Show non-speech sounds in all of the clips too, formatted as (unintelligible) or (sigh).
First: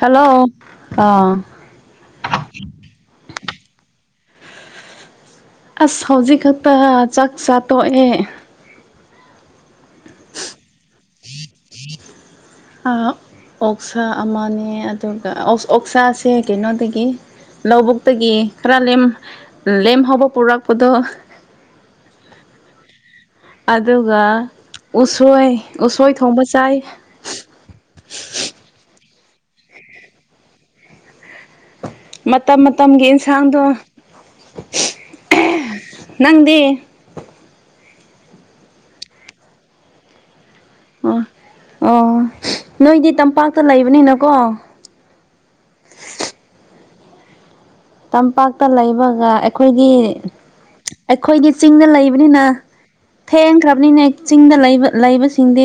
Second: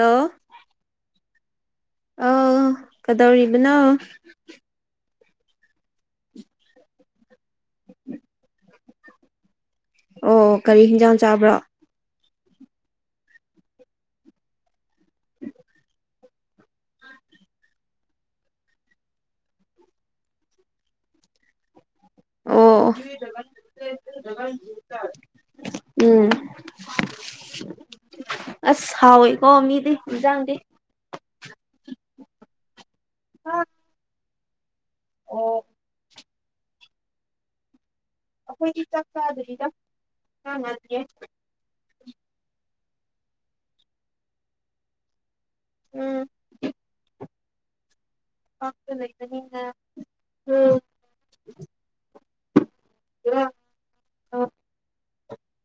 hello ꯑꯥ ꯑꯥꯎ ꯀꯗꯧꯔꯤꯕꯅꯣ ꯑꯁ ꯍꯧꯖꯤꯛ ꯈꯛꯇ ꯆꯥꯛ ꯆꯥ ꯇꯣꯛꯑꯦ ꯑꯣ ꯀꯔꯤ ꯍꯤꯟꯖꯥꯡ ꯆꯥꯕ꯭ꯔꯣ ꯑ ꯑꯣꯛꯁꯥ ꯑꯃꯅꯦ ꯑꯗꯨꯒ ꯑꯣꯛ ꯑꯣꯛꯁꯥꯁꯦ ꯀꯩꯅꯣꯗꯒꯤ ꯂꯧꯕꯨꯛꯇꯒꯤ ꯈꯔ ꯂꯦꯝ ꯂꯦꯝꯍꯧꯕ ꯄꯨꯔꯛꯄꯗꯣ ꯑꯣ ꯑꯗꯨꯒ ꯎꯁꯣꯏ ꯎꯁꯣꯏ ꯎꯝ ꯊꯣꯡꯕ ꯆꯥꯏ ꯑꯁ ꯍꯥꯎꯋꯦ ꯀꯣ ꯃꯤꯗꯤ ꯏꯟꯖꯥꯡꯗꯤ ꯃꯇꯝ ꯃꯇꯝꯒꯤ ꯏꯟꯁꯥꯡꯗꯣ ꯅꯪꯗꯤ ꯑꯩꯈꯣꯏꯗꯤ ꯆꯥꯛ ꯆꯥꯗ꯭ꯔꯤꯗ ꯑꯣ (unintelligible) ꯑꯣ ꯅꯣꯏꯗꯤ ꯇꯝꯄꯥꯛꯇ ꯂꯩꯕꯅꯤꯅꯀꯣ ꯎꯝ ꯇꯝꯄꯥꯛꯇ ꯂꯩꯕꯒ ꯑꯩꯈꯣꯏꯒꯤ ꯑꯩꯈꯣꯏꯗꯤ ꯆꯤꯡꯗ ꯂꯩꯕꯅꯤꯅ ꯊꯦꯡꯈ꯭ꯔꯕꯅꯤꯅ ꯆꯤꯡꯗ ꯂꯩꯕ ꯂꯩꯕꯁꯤ ꯁꯤꯡꯗꯤ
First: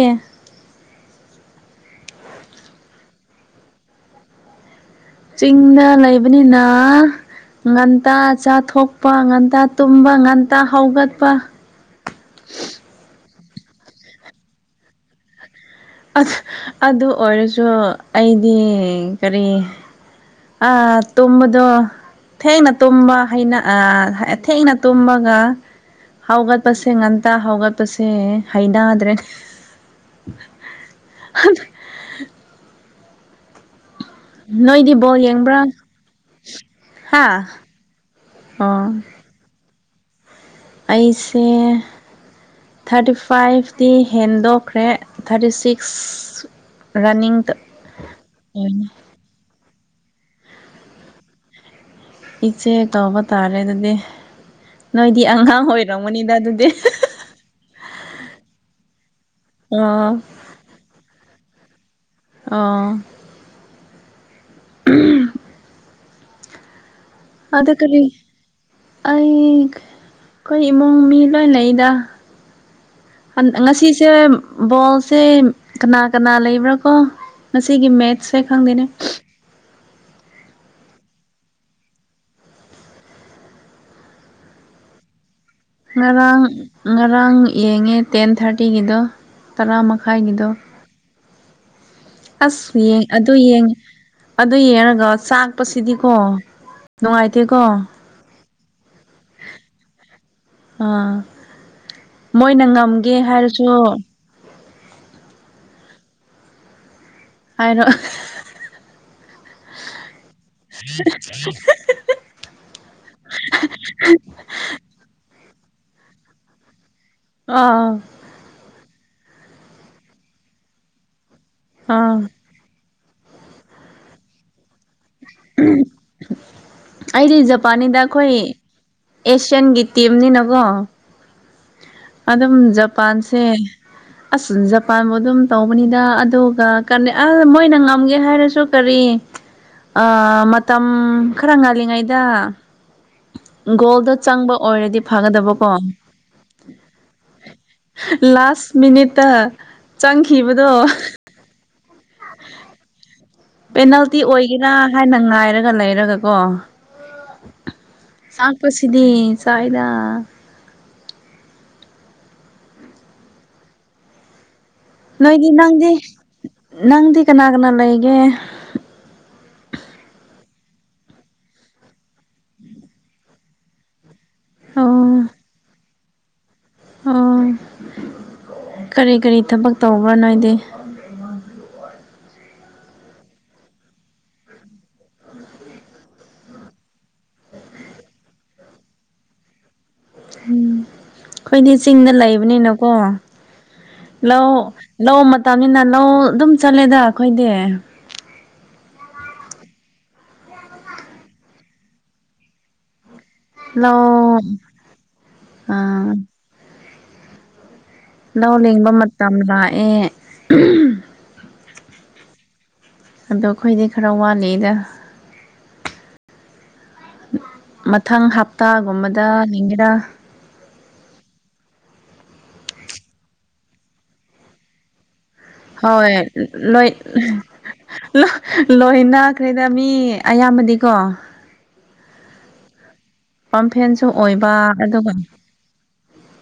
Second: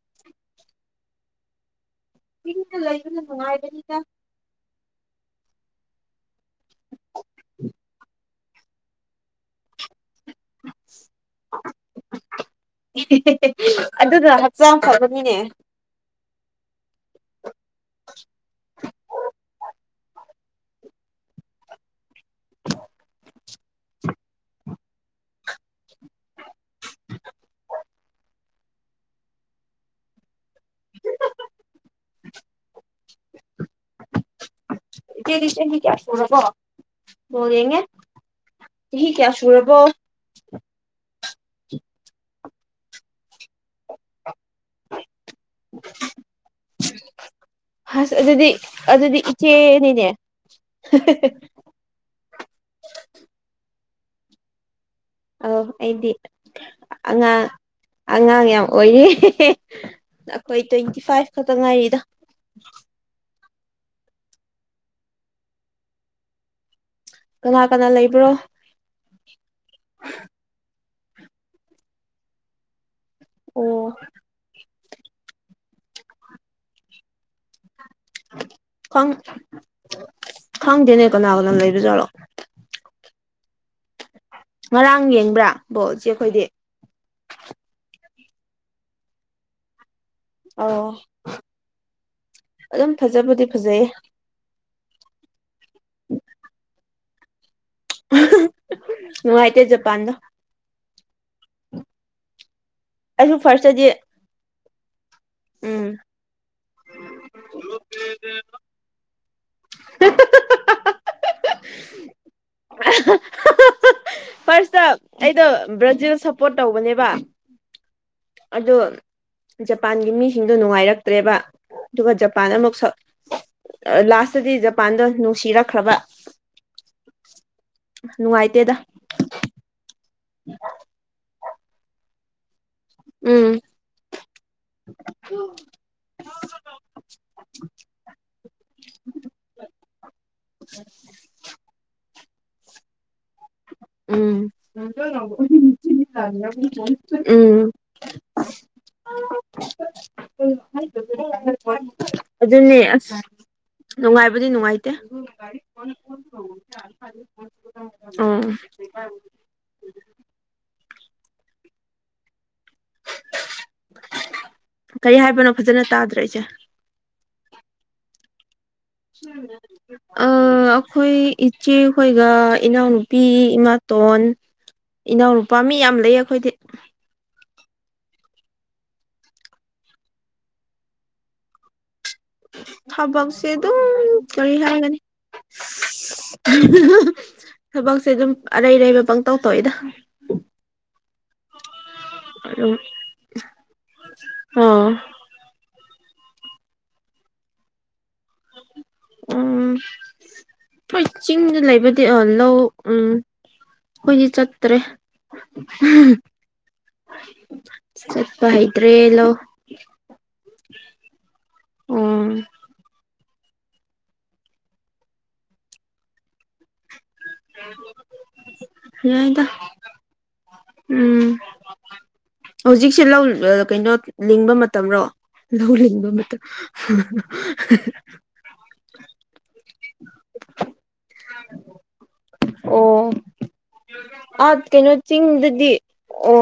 ꯆꯤꯡꯗ ꯂꯩꯕꯅ ꯅꯨꯡꯉꯥꯢꯕꯅꯤꯗ ꯆꯤꯡꯗ ꯂꯩꯕꯅꯤꯅ ꯉꯟꯇꯥ ꯆꯥ ꯊꯣꯛꯄ ꯉꯟꯇꯥ ꯇꯨꯝꯕ ꯉꯟꯇꯥ ꯍꯧꯒꯠꯄ ꯑꯗꯨꯅ ꯍꯛꯆꯥꯡ ꯐꯕꯅꯤꯅꯦ ꯑꯗꯨ ꯑꯗꯨ ꯑꯣꯏꯔꯁꯨ ꯑ ꯇꯨꯝꯕꯗꯣ ꯊꯦꯡꯅ ꯇꯨꯝꯕ ꯍꯩꯅ ꯊꯦꯡꯅ ꯇꯨꯝꯕꯒ ꯍꯧꯒꯠꯄꯁꯦ ꯉꯟꯇ ꯍꯧꯒꯠꯄꯁꯦ ꯍꯩꯅꯗ꯭ꯔꯦ ꯑꯗꯨ ꯅꯣꯏꯗꯤ ꯕꯣꯜ ꯢꯆꯦ ꯌꯦꯡꯕ꯭ꯔꯥ ꯆꯍꯤ ꯀꯌꯥ ꯁꯨꯔꯕꯣ ꯍꯥ ꯕꯣꯜ ꯌꯦꯡꯉꯦ ꯑꯣ ꯆꯍꯤ ꯀꯌꯥ ꯁꯨꯔꯕꯣ ꯑꯩꯁꯦ ꯊꯥꯔꯇꯤ ꯐꯥꯏꯚꯇꯤ ꯍꯦꯟꯗꯣꯛ ꯈ꯭ꯔꯦ ꯊꯥꯔꯇꯤ ꯁꯤꯛꯁ ꯔꯟꯅꯤꯡ ꯍꯁ ꯑꯗꯨꯗꯤ ꯑꯣꯏꯅ ꯑꯗꯨꯗꯤ ꯏꯆꯦꯅꯤ ꯅꯦ ꯏꯆꯦ ꯀꯧꯕ ꯇꯥꯔꯦ ꯑꯗꯨꯗꯤ ꯅꯣꯏꯗꯤ ꯑ ꯑꯉꯥꯡ ꯑꯩꯗꯤ ꯑꯣꯏꯔꯝꯒꯅꯤꯗ ꯑꯗꯨꯗꯤ ꯑꯉꯥꯡ ꯑꯉꯥꯡ ꯌꯥꯝ ꯑꯣꯏꯔꯤ ꯑꯣ ꯑꯩꯈꯣꯏ ꯇ꯭ꯋꯦꯟꯇꯤ ꯐꯥꯏꯚ ꯈꯛꯇ ꯉꯥꯏꯔꯤꯗꯣ ꯑꯣ (unintelligible) ꯀꯅꯥ ꯑꯗ ꯀꯅꯥ ꯀꯔꯤ ꯂꯩꯕ꯭ꯔꯣ ꯑꯩ ꯈꯣꯢ ꯢ ꯏꯃꯨꯡ ꯃꯤ ꯂꯣꯏ ꯂꯩꯗ ꯉꯁꯤꯁꯦ ꯕꯣꯜꯁꯦ ꯀꯅꯥ ꯀꯅꯥ ꯂꯩꯕ꯭ꯔꯥ ꯀꯣ ꯁꯤꯒꯤ ꯃꯦꯠꯁꯁꯦ ꯈꯪꯗꯅꯦ ꯈꯪ ꯈꯪꯗꯦꯅꯦ ꯀꯅꯥ ꯀꯅꯥ ꯂꯩꯕ ꯖꯥꯠꯂꯣ ꯉꯔꯥꯡ ꯌꯦꯡꯕ꯭ꯔꯥ ꯕꯣꯜ ꯏꯆꯦ ꯉꯔꯥꯡ ꯑꯩꯈꯣꯏꯗꯤ ꯉꯔꯥꯡ ꯌꯦꯡꯉꯦ ꯇꯦꯟ ꯊꯥꯔꯇꯤꯒꯤꯗꯣ ꯇꯔꯥꯃ ꯈꯥꯏꯒꯤꯗꯣ ꯑꯧ ꯑꯁ ꯑꯗꯨꯝ ꯌꯦꯡ ꯑꯗꯨ ꯐꯖꯕꯨꯗꯤ ꯌꯦꯡ ꯐꯖꯩꯌꯦ ꯑꯗꯨ ꯌꯦꯡꯔꯒ ꯆꯥꯛꯄꯁꯤꯗꯤꯀꯣ ꯅꯨꯡꯉꯥꯏꯇꯦꯀꯣ ꯅꯨꯡꯉꯥꯢꯇꯦ ꯖꯄꯥꯟꯗꯣ ꯑꯥ ꯃꯣꯏꯅ ꯉꯝꯒꯦ ꯑꯩꯁꯨ ꯍꯥꯏꯔꯁꯨ ꯐꯥꯔꯁꯇꯗꯤ ꯎꯝ ꯍꯥꯏꯔꯣ (inaudible) ꯐꯥꯔꯁꯇ ꯑꯩꯗꯣ ꯕ꯭ꯔꯥꯖꯤꯜ ꯁꯄꯣꯔꯠ ꯇꯧꯕꯅꯦꯕ ꯑꯥ ꯑꯗꯨ ꯖꯄꯥꯟꯒꯤ ꯃꯤꯁꯤꯡꯗꯣ ꯅꯨꯡꯉꯥꯏꯔꯛꯇ꯭ꯔꯦꯕ ꯑꯗꯨꯒ ꯑꯥ ꯖꯄꯥꯟ ꯑꯃꯨꯛ ꯁ ꯂꯥꯁꯇꯗꯤ ꯖꯄꯥꯟꯗꯣ ꯅꯨꯡꯁꯤꯔꯛꯈ꯭ꯔꯕ ꯑꯩꯗꯤ ꯖꯄꯥꯟꯅꯤꯗ ꯑꯩꯈꯣꯏ ꯅꯨꯡꯉꯥꯏꯇꯦꯗ ꯑꯦꯁꯤꯌꯥꯟꯒꯤ ꯇꯤꯝꯅꯤꯅꯀꯣ ꯑꯗꯨꯝ ꯖꯄꯥꯟꯁꯦ ꯎꯝ ꯑꯁ ꯖꯄꯥꯟꯕꯨ ꯑꯗꯨꯝ ꯇꯧꯕꯅꯤꯗ ꯑꯗꯨꯒ ꯀ ꯑ ꯃꯣꯏꯅ ꯉꯝꯒꯦ ꯍꯥꯏꯔꯁꯨ ꯀꯔꯤ ꯑ ꯃꯇꯝ ꯈꯔ ꯉꯜꯂꯤꯉꯩꯗ ꯒꯣꯜꯗ ꯎꯝ ꯆꯪꯕ ꯑꯣꯏꯔꯗꯤ ꯐꯒꯗꯕꯀꯣ ꯎꯝ ꯀ꯭ꯂꯥꯁ ꯃꯤꯅꯤꯠ ꯑꯗꯨꯅꯦ ꯑꯁ ꯄꯦꯅꯥꯜꯇꯤ ꯅꯨꯡꯉꯥꯏꯕꯗꯤ ꯑꯣꯏꯒꯦꯔꯥ ꯅꯨꯡꯉꯥꯏꯇꯦ ꯍꯥꯏꯅ ꯉꯥꯏꯔꯒ ꯂꯩꯔꯒ ꯀꯣ ꯆꯥꯛꯄꯁꯤꯗꯤ ꯆꯗ (inaudible) ꯅꯣꯏꯗꯤ ꯍꯥꯏꯕꯅꯣ ꯐꯖꯅ ꯅꯪꯗꯤ ꯇꯥꯗ꯭ꯔꯦ ꯏꯆꯦ ꯅꯪꯗꯤ ꯀꯅꯥ ꯀꯅꯥ ꯂꯩꯒꯦ ꯑꯩꯈꯣꯏ ꯏꯆꯦ ꯍꯣꯏꯒ ꯏꯅꯥꯎꯅꯨꯄꯤ ꯏꯃꯥꯇꯣꯟ ꯑꯣ ꯏꯅꯥꯎꯅ ꯅꯨꯄꯥ ꯃꯤ ꯌꯥꯝ ꯂꯩ ꯑꯩꯈꯣꯏꯗꯤ ꯑꯣ ꯀꯔꯤ ꯀꯔꯤ ꯊꯕꯛ ꯇꯧꯕ꯭ꯔꯥꯅꯅꯥ ꯍꯥꯏꯗꯦ ꯍꯕꯕꯨ ꯁꯤ ꯑꯗꯨ ꯀꯔꯤ ꯍꯥꯏꯒꯅꯤ ꯊꯕꯛꯁꯦ ꯑꯗꯨꯝ ꯑꯔꯩ ꯑꯔꯩꯕ ꯄꯪꯇꯧ ꯇꯧꯏꯗ ꯎꯝ ꯑꯩꯈꯣꯏꯗꯤ ꯆꯤꯡꯗ ꯑꯗꯨꯝ ꯂꯩꯕꯅꯤꯅꯀꯣ ꯂꯧ ꯂꯧ ꯃꯇꯝꯅꯤꯅ ꯂꯧ ꯑꯗꯨꯝ ꯆꯠꯂꯦꯗ ꯑꯩꯈꯣꯏꯗꯤ ꯎꯝ ꯍꯣꯏ ꯆꯤꯡꯗ ꯂꯩꯕꯗꯤ ꯑ ꯂꯧ ꯎꯝ ꯂꯧ ꯑꯩꯈꯣꯏꯗꯤ ꯆꯠꯇ꯭ꯔꯦ ꯑꯥ ꯆꯄ ꯂꯧ ꯂꯤꯡꯕ ꯍꯥꯏꯗ꯭ꯔꯦꯂꯣ ꯃꯇꯝ ꯂꯥꯛꯑꯦ ꯑꯣ ꯑꯗꯣ ꯑꯩꯈꯣꯏꯗꯤ ꯈꯔ ꯋꯥꯠꯂꯤꯗ ꯃꯊꯪ ꯍꯞꯇꯥꯒꯨꯝꯕꯗ ꯌꯥꯏꯗ ꯅꯤꯡꯔꯥ ꯎꯝ ꯍꯧꯖꯤꯛꯁꯦ ꯂꯧ ꯀꯩꯅꯣ ꯂꯤꯡꯕ ꯃꯇꯝꯔꯣ ꯂꯧ ꯂꯤꯡꯕ ꯍꯣꯏ ꯃꯇꯝ ꯂꯣꯏ ꯂꯣꯏꯅꯥ ꯀ ꯃꯤ ꯑꯌꯥꯝꯕꯗꯤꯀꯣ ꯄꯥꯝꯐꯦꯟꯁꯨ ꯑꯣꯏꯕ ꯑꯥ ꯀꯩꯅꯣ ꯑꯗꯨꯒ ꯎ ꯆꯤꯡꯗꯗꯤ ꯑꯣ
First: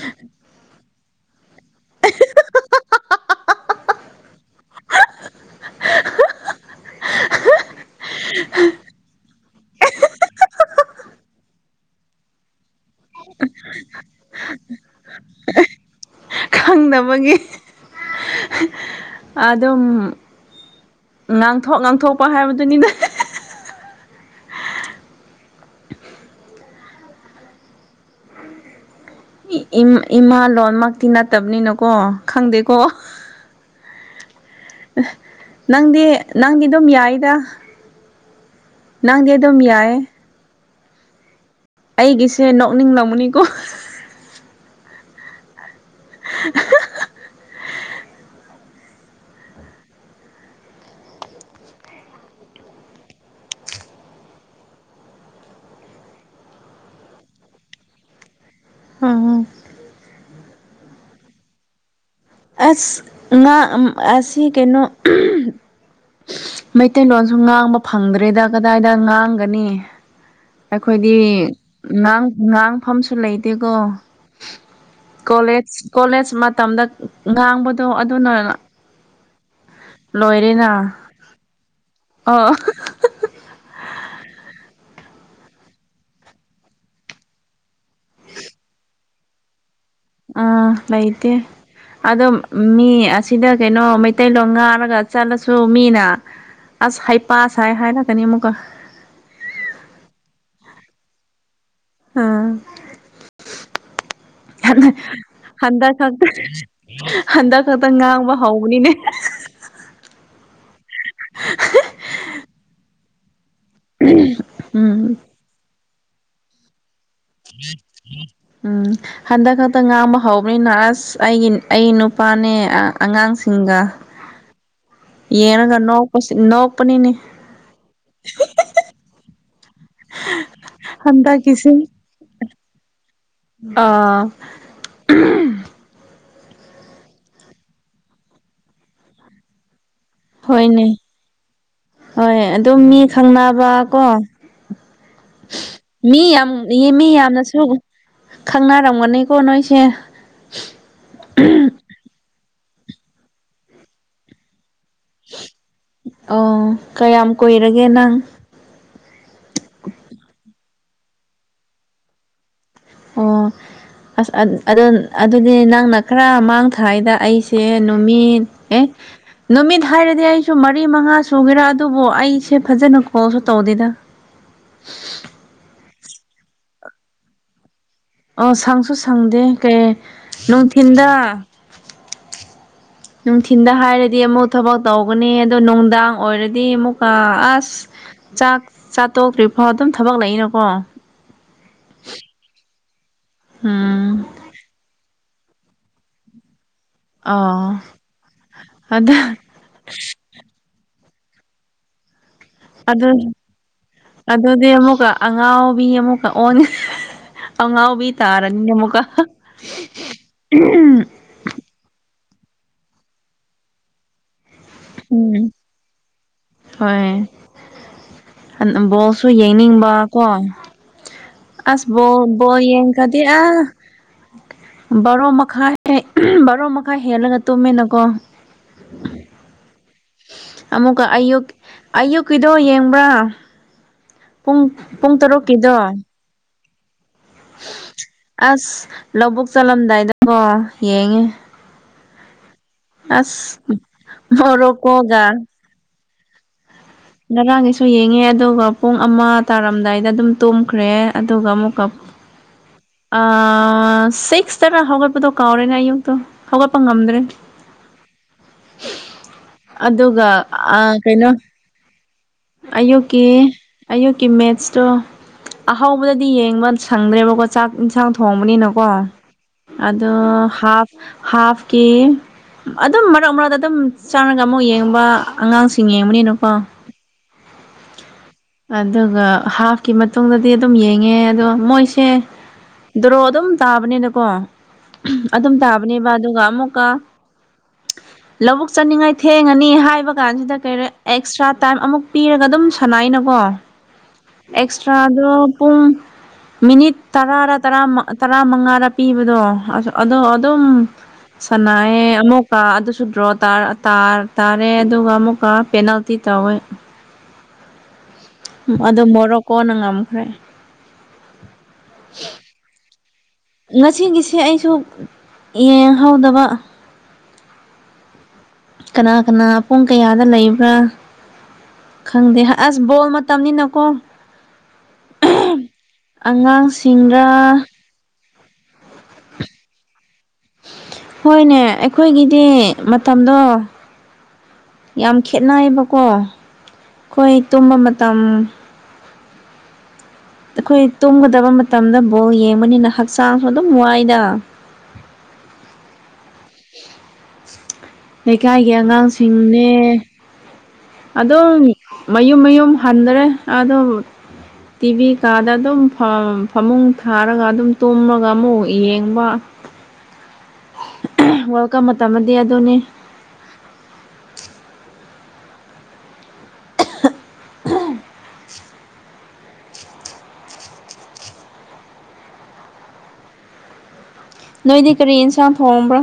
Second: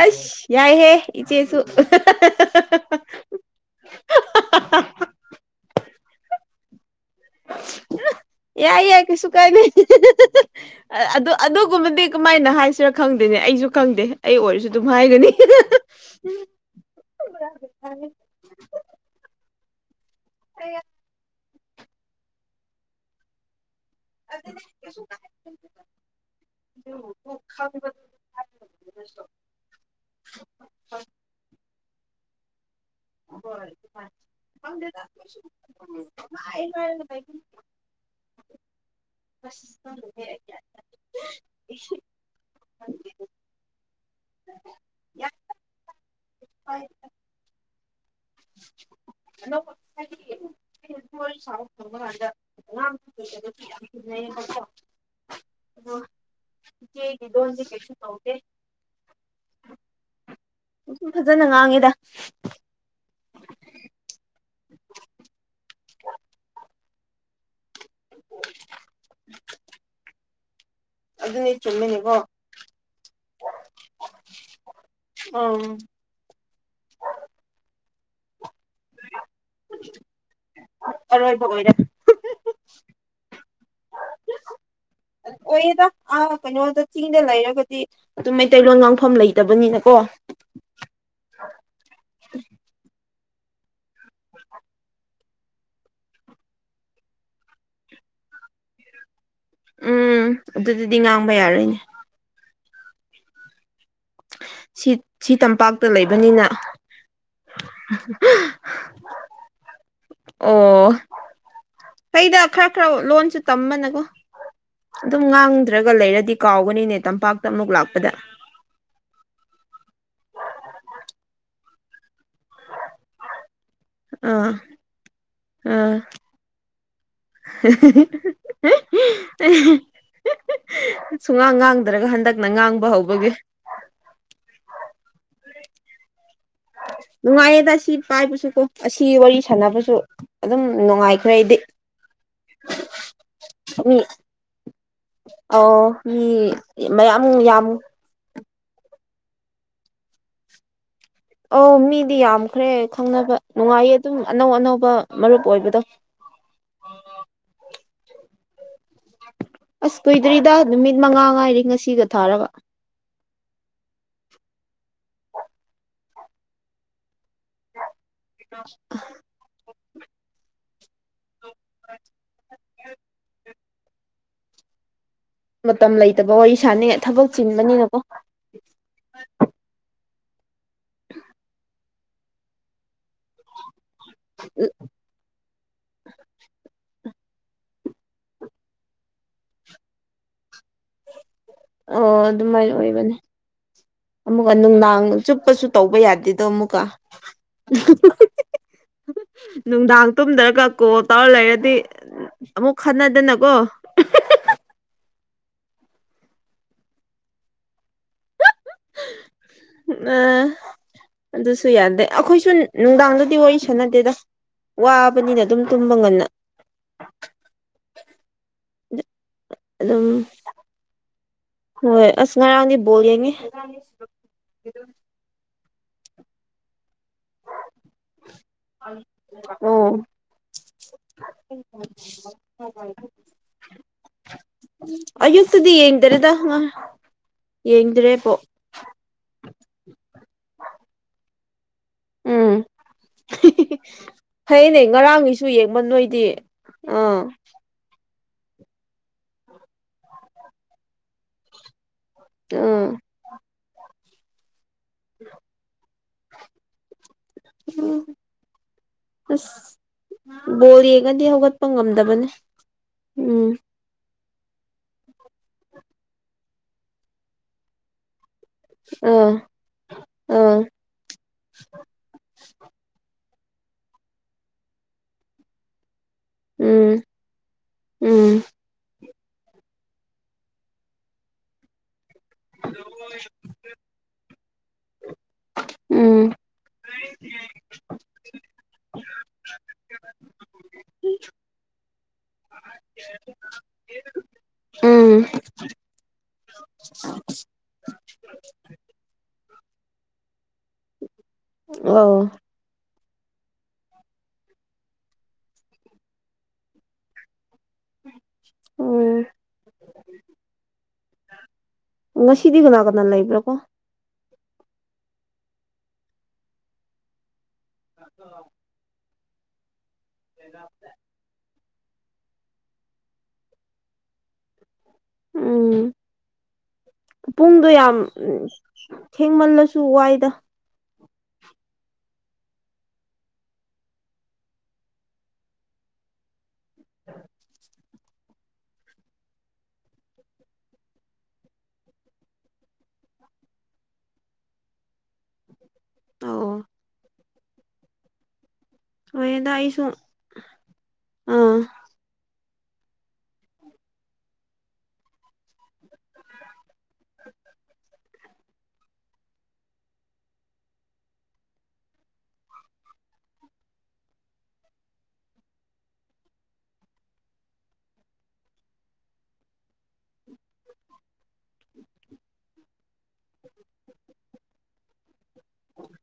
ꯑꯁ ꯌꯥꯏ ꯍꯦ ꯏꯆꯦꯁꯨ (inaudible) ꯌꯥꯏ ꯌꯥ ꯀꯁꯨꯨ ꯀꯥꯏ ꯑꯗꯨ ꯑꯗꯨꯒꯨꯝꯕꯗꯤ ꯀꯃꯥꯏꯅ ꯍꯥꯏꯁꯤꯔꯥ ꯈꯪꯗꯦꯅꯦ ꯑꯩꯁꯨ ꯈꯪꯗꯦ ꯑꯩ ꯑꯣꯏꯔꯁꯨ ꯑꯗꯨꯝ ꯃꯥꯥꯏꯒꯅꯤ ꯈꯪꯅꯕꯒꯤ ꯑꯗꯨꯝ ꯑ ꯉꯥꯡꯊꯣꯛ ꯉꯥꯡꯊꯣꯛꯄ ꯍꯥꯏꯕꯗꯨꯅꯤꯅꯦ (unintelligible) ꯏꯃꯥ ꯂꯣꯟꯃꯛꯇꯤ ꯅꯠꯇꯕꯅꯤꯅꯀꯣ ꯈꯪꯗꯦ ꯍ ꯅꯪꯗꯤ ꯑꯩ ꯅꯪꯗꯤ ꯑꯗꯨꯝ ꯌꯥꯏꯗ ꯀ ꯅꯪꯗꯤ ꯑꯗꯨꯝ ꯌꯥꯏ (inaudible) ꯑꯩꯒꯤꯁꯦ ꯅꯣꯛꯅꯤꯡ ꯂꯧꯃꯅꯤꯀꯣ (unintelligible) (inaudible) ꯗ ꯀꯣ ꯑ ꯏꯆꯦꯒꯤ ꯗꯣꯟꯗꯤꯦ ꯀꯩꯁꯨ ꯇꯧꯗꯦ ꯑꯥ ꯁꯨꯝ ꯐꯖꯅ ꯉꯥꯡꯉꯤꯗ ꯑꯁ ꯉꯥ ꯑꯁꯤ ꯀꯩꯅꯣ ꯃꯩꯇꯩꯂꯣꯟꯁꯨ ꯉꯥꯡꯕ ꯐꯪꯗ꯭ꯔꯦꯗ ꯀꯗꯥꯏꯗ ꯉꯥꯡꯒꯅꯤ ꯑꯩꯈꯣꯏꯗꯤ ꯉꯥꯡ ꯉꯥꯡꯐꯝꯁꯨ ꯂꯩꯇꯦꯀꯣ ꯀꯣꯂꯦꯖ ꯀꯣꯂꯦꯖ ꯃꯇꯝꯗ ꯉꯥꯡꯕꯗꯣ ꯑꯗꯨꯅ ꯂꯣꯏꯔꯦꯅꯥ ꯑꯣ ꯑꯣꯏꯌꯦꯗ ꯑꯥ ꯀꯩꯅꯣꯗ ꯆꯤꯡꯗ ꯂꯩꯔꯒꯗꯤ ꯑꯗꯨꯝ ꯃꯩꯇꯩꯂꯣꯟ ꯉꯥꯡꯐꯝ ꯂꯩꯇꯕꯅꯤꯅ ꯑꯥ ꯂꯩꯏꯇꯦ ꯑꯗꯣ ꯃꯤ ꯑꯁꯤꯗ ꯀꯩꯅꯣ ꯃꯩꯇꯩꯂꯣꯟꯣꯡ ꯉꯥꯔꯒ ꯆꯠꯂꯁꯨ ꯃꯤꯅ ꯑꯁ ꯍꯩ ꯄꯁ ꯍꯥꯏ ꯍꯥꯏꯔꯛꯀꯅꯤ ꯑꯃꯨꯛꯀ ꯎꯝ ꯑꯗꯨꯗꯤ ꯉꯥꯡꯕ ꯌꯥꯔꯣꯏꯅꯦ ꯑꯥ ꯁꯤ ꯁꯤ ꯇꯝꯄꯥꯛꯇ ꯍꯟꯗꯛ ꯈꯛꯇ ꯂꯩꯕꯅꯤꯅ ꯍꯟꯗꯛ ꯈꯛꯇ ꯉꯥꯡꯕ ꯍꯧꯕꯅꯤꯅꯦ (inaudible) ꯑꯣ ꯀꯩꯗ ꯈꯔ ꯈꯔ ꯂꯣꯟ ꯇꯝꯕꯅꯀꯣ ꯎꯝ ꯑꯗꯨꯝ ꯉꯥꯡꯗ꯭ꯔꯒ ꯂꯩꯔꯗꯤ ꯀꯥꯎꯒꯅꯤꯅꯦ ꯇꯝꯄꯥꯛꯇ ꯑꯃꯨꯛ ꯂꯥꯛꯄꯗ ꯎꯝ ꯍꯟꯗꯛ ꯈꯛꯇ ꯉꯥꯡꯕ ꯍꯧꯕꯅꯤꯅ ꯑꯁ ꯑꯩꯒꯤ ꯑꯩ ꯅꯨꯄꯥꯅꯦ ꯑꯉꯥꯡꯁ ꯁꯤꯡꯒꯥ ꯑꯥ ꯌꯦꯒ ꯑꯥ ꯅꯣꯄꯁꯤ ꯅꯣꯄꯅꯤꯅꯤ ꯁꯨꯉꯥꯡ ꯍꯟꯗꯛꯀꯤꯁꯤ ꯉꯥꯡꯗ꯭ꯔꯒ ꯍꯟꯗꯛꯅ ꯉꯥꯡꯕ ꯍꯧꯕꯒꯤ ꯑꯥ ꯅꯨꯡꯉꯥꯏꯌꯦꯗ ꯁꯤ ꯄꯥꯏꯕꯁꯨ ꯀꯣ ꯑꯁꯤ ꯋꯥꯔꯤ ꯁꯥꯟꯅꯕꯁꯨ ꯑꯗꯨꯝ ꯍꯣꯏꯅꯦ ꯅꯨꯡꯉꯥꯏꯈ꯭ꯔꯦ ꯑꯩꯗꯤ ꯍꯣꯏ ꯑꯗꯨꯝ ꯃꯤ ꯈꯪꯅꯕ ꯃꯤ ꯀꯣ ꯑꯧ ꯃꯤ ꯌꯥꯝ ꯃꯤ ꯃꯌꯥꯝ ꯌꯥꯝꯅꯁꯨ ꯌꯥꯝ ꯈꯪꯅꯔꯝꯒꯅꯤꯀꯣ ꯅꯣꯏꯁꯦ ꯑ ꯃꯤꯗꯤ ꯌꯥꯝꯈ꯭ꯔꯦ ꯈꯪꯅꯕ ꯅꯨꯡꯉꯥꯏꯌꯦ ꯑꯗꯨꯝ ꯑꯅꯧ ꯑꯅꯧꯕ ꯃꯔꯨꯞ ꯑꯣꯏꯕꯗꯣ ꯑꯣ ꯀꯌꯥꯝ ꯀꯨꯏꯔꯒꯦ ꯅꯪ ꯑꯁ ꯀꯨꯏꯗ꯭ꯔꯤꯗ ꯅꯨꯃꯤꯠ ꯃꯉꯥ ꯉꯥꯏꯔꯤ ꯉꯁꯤꯒ ꯊꯥꯔꯕ ꯑꯣ ꯑꯁ ꯑꯗꯨꯗꯤ ꯅꯪꯅ ꯈꯔ ꯃꯥꯡ ꯊꯥꯗ ꯑꯩꯁꯦ ꯅꯨꯃꯤꯠ ꯑꯦ ꯅꯨꯃꯤꯠ ꯍꯥꯏꯔꯗꯤ ꯑꯩꯁꯨ ꯃꯔꯤ ꯃꯉꯥ ꯆꯨꯒꯦꯔꯥ ꯑꯗꯨꯕꯨ ꯑꯩꯁꯦ ꯐꯖꯅ ꯀꯣꯜꯁꯨ ꯇꯧꯗꯦꯗ ꯃꯇꯝ ꯂꯩꯇꯕ ꯋꯥꯔꯤ ꯁꯥꯅꯤꯡꯉꯦ ꯊꯕꯛ ꯆꯤꯟꯕꯅꯤꯅꯀꯣ ꯑꯣ ꯁꯪꯁꯨ ꯁꯪꯗꯦ ꯀꯩ ꯅꯨꯡꯊꯤꯟꯗ ꯅꯨꯡꯊꯤꯟꯗ ꯍꯥꯏꯔꯗꯤ ꯑꯃꯨꯛ ꯊꯕꯛ ꯇꯧꯒꯅꯤ ꯑꯗꯣ ꯅꯨꯡꯗꯥꯡ ꯑꯣꯏꯔꯗꯤ ꯑꯃꯨꯛꯀ ꯑꯁ ꯆꯥꯛ ꯆꯥꯠꯇꯣꯛꯇ꯭ꯔꯤꯐꯥꯎ ꯑꯗꯨꯝ ꯊꯕꯛ ꯂꯩꯅꯀꯣ (inaudible) ꯑꯣ ꯑꯗꯨꯃꯥꯏꯅ ꯑꯣꯏꯕꯅꯦ ꯎꯝ ꯑꯃꯨꯛ ꯅꯨꯡꯗꯥꯡ ꯆꯨꯞꯄꯁꯨ ꯇꯧꯕ ꯌꯥꯗꯦꯗꯣ ꯑꯃꯨꯛ ꯑꯥ ꯑꯗꯨ ꯅꯨꯡꯗꯥꯡ ꯇꯨꯝꯗ꯭ꯔꯒ ꯀꯣ ꯇꯧꯔ ꯂꯩꯔꯗꯤ ꯑꯃꯨꯛ ꯑꯗ ꯈꯟꯅꯗꯅꯀꯣ ꯑꯗꯗꯤ ꯃꯨꯒ ꯑꯉꯥꯎꯕꯤ ꯑꯃꯨꯛ ꯑꯣꯟ ꯑꯉꯥꯎꯕꯤ ꯇꯥꯔ ꯔꯅꯤ ꯑꯃꯨꯀꯥ ꯑ ꯑꯗꯨꯁꯨ ꯌꯥꯗꯦ ꯑꯩꯈꯣꯏꯁꯨ ꯅꯨꯡꯗꯥꯡꯗꯗꯤ ꯋꯥꯔꯤ ꯁꯥꯟꯅꯗꯦꯗ ꯋꯥꯕꯅꯤꯅ ꯎꯝ ꯑꯗꯨꯝ ꯇꯨꯝꯕ ꯉꯟꯅ ꯍꯣꯏ ꯕꯣꯜꯁꯨ ꯌꯦꯡꯅꯤꯡꯕ ꯑꯗꯨꯝ ꯀꯣ ꯍꯣꯏ ꯑꯁ ꯑꯁꯕꯕꯣ ꯉꯔꯥꯡꯗꯤ ꯌꯦꯡ ꯕꯣꯜ ꯀꯗꯦ ꯌꯦꯡꯉꯦ ꯔꯣ ꯃꯈꯈꯥꯏ ꯑꯦ ꯕꯥꯔꯣ ꯃꯈꯥꯏ ꯍꯦꯜꯂꯒ ꯇꯨꯝꯃꯦꯅꯀꯣ ꯑꯣ ꯑꯃꯨꯛꯀ ꯑꯌꯨꯛ ꯑꯌꯨꯛꯀꯤꯗꯣ ꯌꯦꯡꯕ꯭ꯔꯥ ꯄꯨꯡ ꯄꯨꯡ ꯑꯌꯨꯛꯇꯗꯤ ꯇꯔꯨꯛꯀꯤꯗꯣ ꯌꯦꯡꯗꯔꯦꯗ ꯌꯦꯡꯗ꯭ꯔꯦꯕꯣ ꯑꯁ ꯂꯧꯕꯨꯛ ꯆꯠꯂꯝꯗꯥꯏꯗ ꯀꯣ ꯌꯦꯡꯉꯦ ꯎꯝ ꯑꯁ ꯐꯩꯅꯦ ꯃꯣꯔꯣꯀꯣꯒ ꯉꯔꯥꯡꯒꯤꯁꯨ ꯌꯦꯡꯕ ꯅꯣꯏꯗꯤ ꯑꯥ ꯉꯔꯥꯡꯒꯤꯁꯨ ꯌꯦꯡ ꯉꯦ ꯑꯗꯨꯒ ꯄꯨꯡ ꯑꯃ ꯇꯥꯔꯝꯗꯥꯏꯗ ꯑꯗꯨꯝ ꯇꯨꯝꯈ꯭ꯔꯦ ꯑꯗꯨꯒ ꯑꯃꯨꯛꯀ ꯑꯥ ꯑꯑ ꯁꯤꯛꯁ ꯇꯔ ꯍꯧꯒꯠꯄꯗꯣ ꯀꯥꯎꯔꯦꯅꯦ ꯑꯌꯨꯛꯇꯣ ꯍꯧꯒꯠꯄ ꯉꯝꯗ꯭ꯔꯦ ꯑꯁ ꯑꯗꯨꯒ ꯑ ꯀꯩꯅꯣ ꯕꯅꯤ ꯑꯌꯨꯛꯀꯤ ꯎꯝ ꯑꯌꯨꯛꯀꯤ ꯃꯦꯠꯁꯇꯣ ꯑꯍꯥꯎꯕꯗꯗꯤ ꯌꯦꯡꯕ ꯁꯪꯗ꯭ꯔꯦꯕꯀꯣ ꯆꯥꯛ ꯏꯟꯁꯥꯡ ꯊ ꯊꯣꯕꯅꯤꯅ ꯀꯣ ꯑꯥ ꯑꯗꯣ ꯑꯥ ꯍꯥꯐ ꯍꯥꯐꯀꯤ ꯑꯗꯨꯝ ꯃꯔꯛ ꯃꯔꯛꯇ ꯑꯗꯨꯝ ꯆꯪꯔꯒ ꯑꯃꯨꯛ ꯌꯦꯡꯕ ꯑꯉꯥꯡꯁꯤꯡ ꯌꯦꯡꯕꯅꯤꯅ ꯎꯝ ꯎꯝ ꯑꯗꯨꯒ ꯍꯥꯐꯀꯤ ꯃꯇꯨꯡꯗꯗꯤ ꯑꯗꯨꯝ ꯌꯦꯡꯉꯦ ꯑꯗꯣ ꯃꯣꯏꯁꯦ ꯗ꯭ꯔꯣ ꯑꯗꯨꯝ ꯇꯥꯕꯅꯤꯅꯀꯣ ꯑꯗꯨꯝ ꯇꯥꯕꯅꯦꯕ ꯎꯝ ꯑꯗꯨꯒ ꯑꯃꯨꯛꯀ ꯂꯧꯕꯨꯛ ꯆꯠꯅꯤꯡꯉꯥꯏ ꯊꯦꯡꯉꯅꯤ ꯍꯥꯏꯕ ꯀꯥꯟꯁꯤꯗ ꯀꯩꯔ ꯑꯦꯛꯁꯇ꯭ꯔꯥ ꯇꯥꯏꯝ ꯑꯃꯨꯛ ꯄꯤꯔꯒ ꯑꯗꯨꯝ ꯁꯥꯟꯅꯩꯅꯀꯣ ꯎꯝ ꯑꯦꯛꯁꯇ꯭ꯔꯥꯗꯣ ꯄꯨꯡ ꯃꯤꯅꯤꯠ ꯇꯔꯥꯔ ꯇꯔꯥ ꯃꯉꯥꯔꯥ ꯄꯤꯕꯗꯣ ꯑꯗꯣ ꯑꯗꯣ ꯑꯗꯨꯝ ꯁꯥꯟꯅꯩꯑꯦ ꯑꯧ ꯑꯃꯨꯛꯀ ꯑꯗꯨꯁꯨ ꯗ꯭ꯔꯣ ꯇꯥꯔꯦ ꯑꯗꯨꯒ ꯑꯃꯨꯛꯀ ꯄꯦꯅꯥꯜꯇꯤ ꯇꯧꯋꯦ ꯑꯗꯨ ꯎꯝ ꯃꯣꯔꯣꯀꯣꯅ ꯉꯝꯈ꯭ꯔꯦ ꯉꯁꯤꯗꯤ ꯀꯅꯥ ꯀꯅꯥ ꯂꯩꯕ꯭ꯔꯥꯀꯣ ꯉꯁꯤꯒꯤꯁꯦ ꯑꯩꯁꯨ ꯌꯦꯡꯍꯧꯗꯕ ꯑꯣ (unintelligible) ꯀꯅꯥ ꯀꯅꯥ ꯄꯨꯡ ꯀꯌꯥꯗ ꯂꯩꯕ꯭ꯔꯥ ꯈꯪꯗꯦ ꯑꯁ ꯕꯣꯜ ꯃꯇꯝꯅꯤꯅꯀꯣ ꯎꯝ ꯑꯉꯥꯡꯁꯤꯡꯗ ꯎ ꯊꯦꯡꯃꯜꯂꯁꯨ ꯋꯥꯏꯗ ꯍꯣꯏꯅꯦ ꯑꯩꯈꯣꯏꯒꯤꯗꯤ ꯃꯇꯝꯗꯣ ꯌꯥꯝ ꯈꯦꯅꯩꯌꯦꯕꯀꯣ ꯑꯩꯈꯣꯏ ꯇꯨꯝꯕ ꯃꯇꯝ ꯑꯩꯈꯣꯏ ꯇꯨꯝꯒꯗꯕ ꯃꯇꯝꯗ ꯕꯣꯜ ꯌꯦꯡꯕꯅꯤꯅ ꯍꯛꯆꯥꯡꯁꯨ ꯑꯗꯨꯝ ꯋꯥꯏꯗ (inaudible) (inaudible) ꯑꯣ ꯂꯩꯀꯥꯏꯒꯤ ꯍꯣꯏꯗ ꯑꯉꯥꯡꯁꯤꯡꯅꯦ ꯑꯩꯁꯨ ꯑꯗꯨꯝ ꯑꯥ ꯃꯌꯨꯝ ꯃꯌꯨꯝ ꯑꯗꯨꯝ ꯍꯟꯗꯔꯦ ꯑꯗꯣ ꯇꯤꯚꯤ ꯀꯥꯗ ꯑꯗꯨꯝ ꯐꯃꯨꯡ ꯊꯥꯔꯒ ꯑꯗꯨꯝ ꯇꯨꯝꯃꯒ ꯑꯃꯨꯛ ꯌꯦꯡꯕ ꯋꯥꯔꯜꯗ ꯀꯞ ꯃꯇꯝꯗꯗꯤ ꯑꯗꯨꯣꯅꯦ ꯐ (unintelligible) (inaudible) (inaudible) ꯅꯣꯏꯗꯤ ꯀꯔꯤꯏꯟꯁꯥꯡ ꯊꯣꯡꯕ꯭ꯔꯥ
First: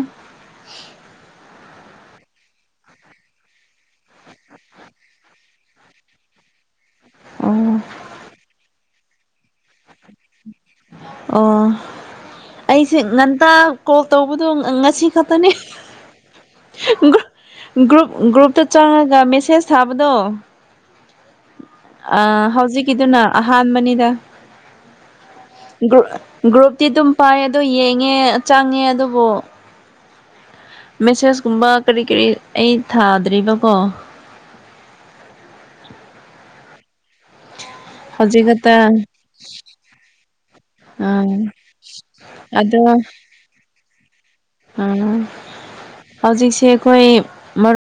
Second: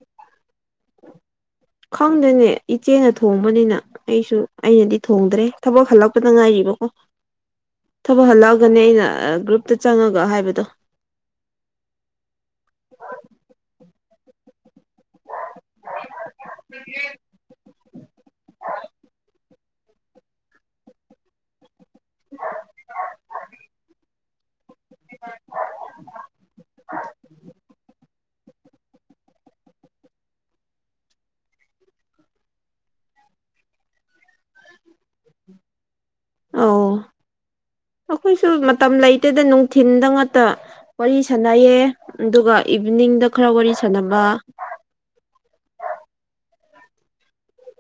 ꯈꯪꯗ꯭ꯔꯦꯅꯦ ꯏꯆꯦꯅ ꯊꯣꯡꯕꯅꯤꯅ ꯑꯩꯁꯨ ꯑꯩꯅꯗꯤ ꯊꯣꯡꯗ꯭ꯔꯦ ꯊꯕꯛ ꯍꯜꯂꯛꯄꯗ ꯉꯥꯏꯔꯤꯕꯀꯣ ꯑꯣ ꯊꯕꯛ ꯍꯜꯂꯛꯑꯒꯅꯤ ꯑꯩꯅ ꯒ꯭ꯔꯨꯞꯇ ꯆꯪꯉꯒ ꯍꯥꯏꯕꯗꯣ ꯑꯣ ꯑꯩꯁꯦ ꯉꯟꯇꯥ ꯀꯣꯜ ꯇꯧꯕꯗꯣ ꯉꯁꯤ ꯈꯇꯅꯦ ꯒ꯭ꯔꯨꯄ ꯇ ꯆꯪꯉꯒ ꯃꯦꯁꯦꯖ ꯊꯕꯗꯣ ꯑ ꯍꯧꯖꯤꯛꯀꯤꯗꯨꯅ ꯑꯍꯥꯟꯕꯅꯤꯗ ꯒ꯭ꯔꯨꯞ ꯒ꯭ꯔꯨꯞꯇꯤ ꯑꯗꯨꯝ ꯄꯥꯏꯌꯦ ꯑꯗꯣ ꯌꯦꯡꯉꯦ ꯆꯪꯉꯦ ꯑꯗꯨꯕꯨ ꯃꯦꯁꯦꯁꯀꯨꯝꯕ ꯀꯔꯤ ꯀꯔꯤ ꯑꯩ ꯊꯥꯗ꯭ꯔꯤꯕꯀꯣ ꯑ ꯍꯧꯖꯤꯛ ꯑꯩꯈꯣꯏꯁꯨ ꯈꯛꯇ ꯃꯇꯝ ꯂꯩꯇꯗ ꯅꯨꯡꯊꯤꯟꯗ ꯉꯥꯛꯇ ꯋꯥꯔꯤ ꯑꯥ ꯁꯥꯟꯅꯩꯌꯦ ꯑꯗꯨꯒ ꯏꯚꯤꯅꯤꯡꯗ ꯈꯔ ꯋꯥꯔꯤ ꯁꯅꯕ ꯎꯝ ꯍꯧꯖꯤꯛꯁꯦ ꯑꯩꯈꯣꯏ ꯃꯔ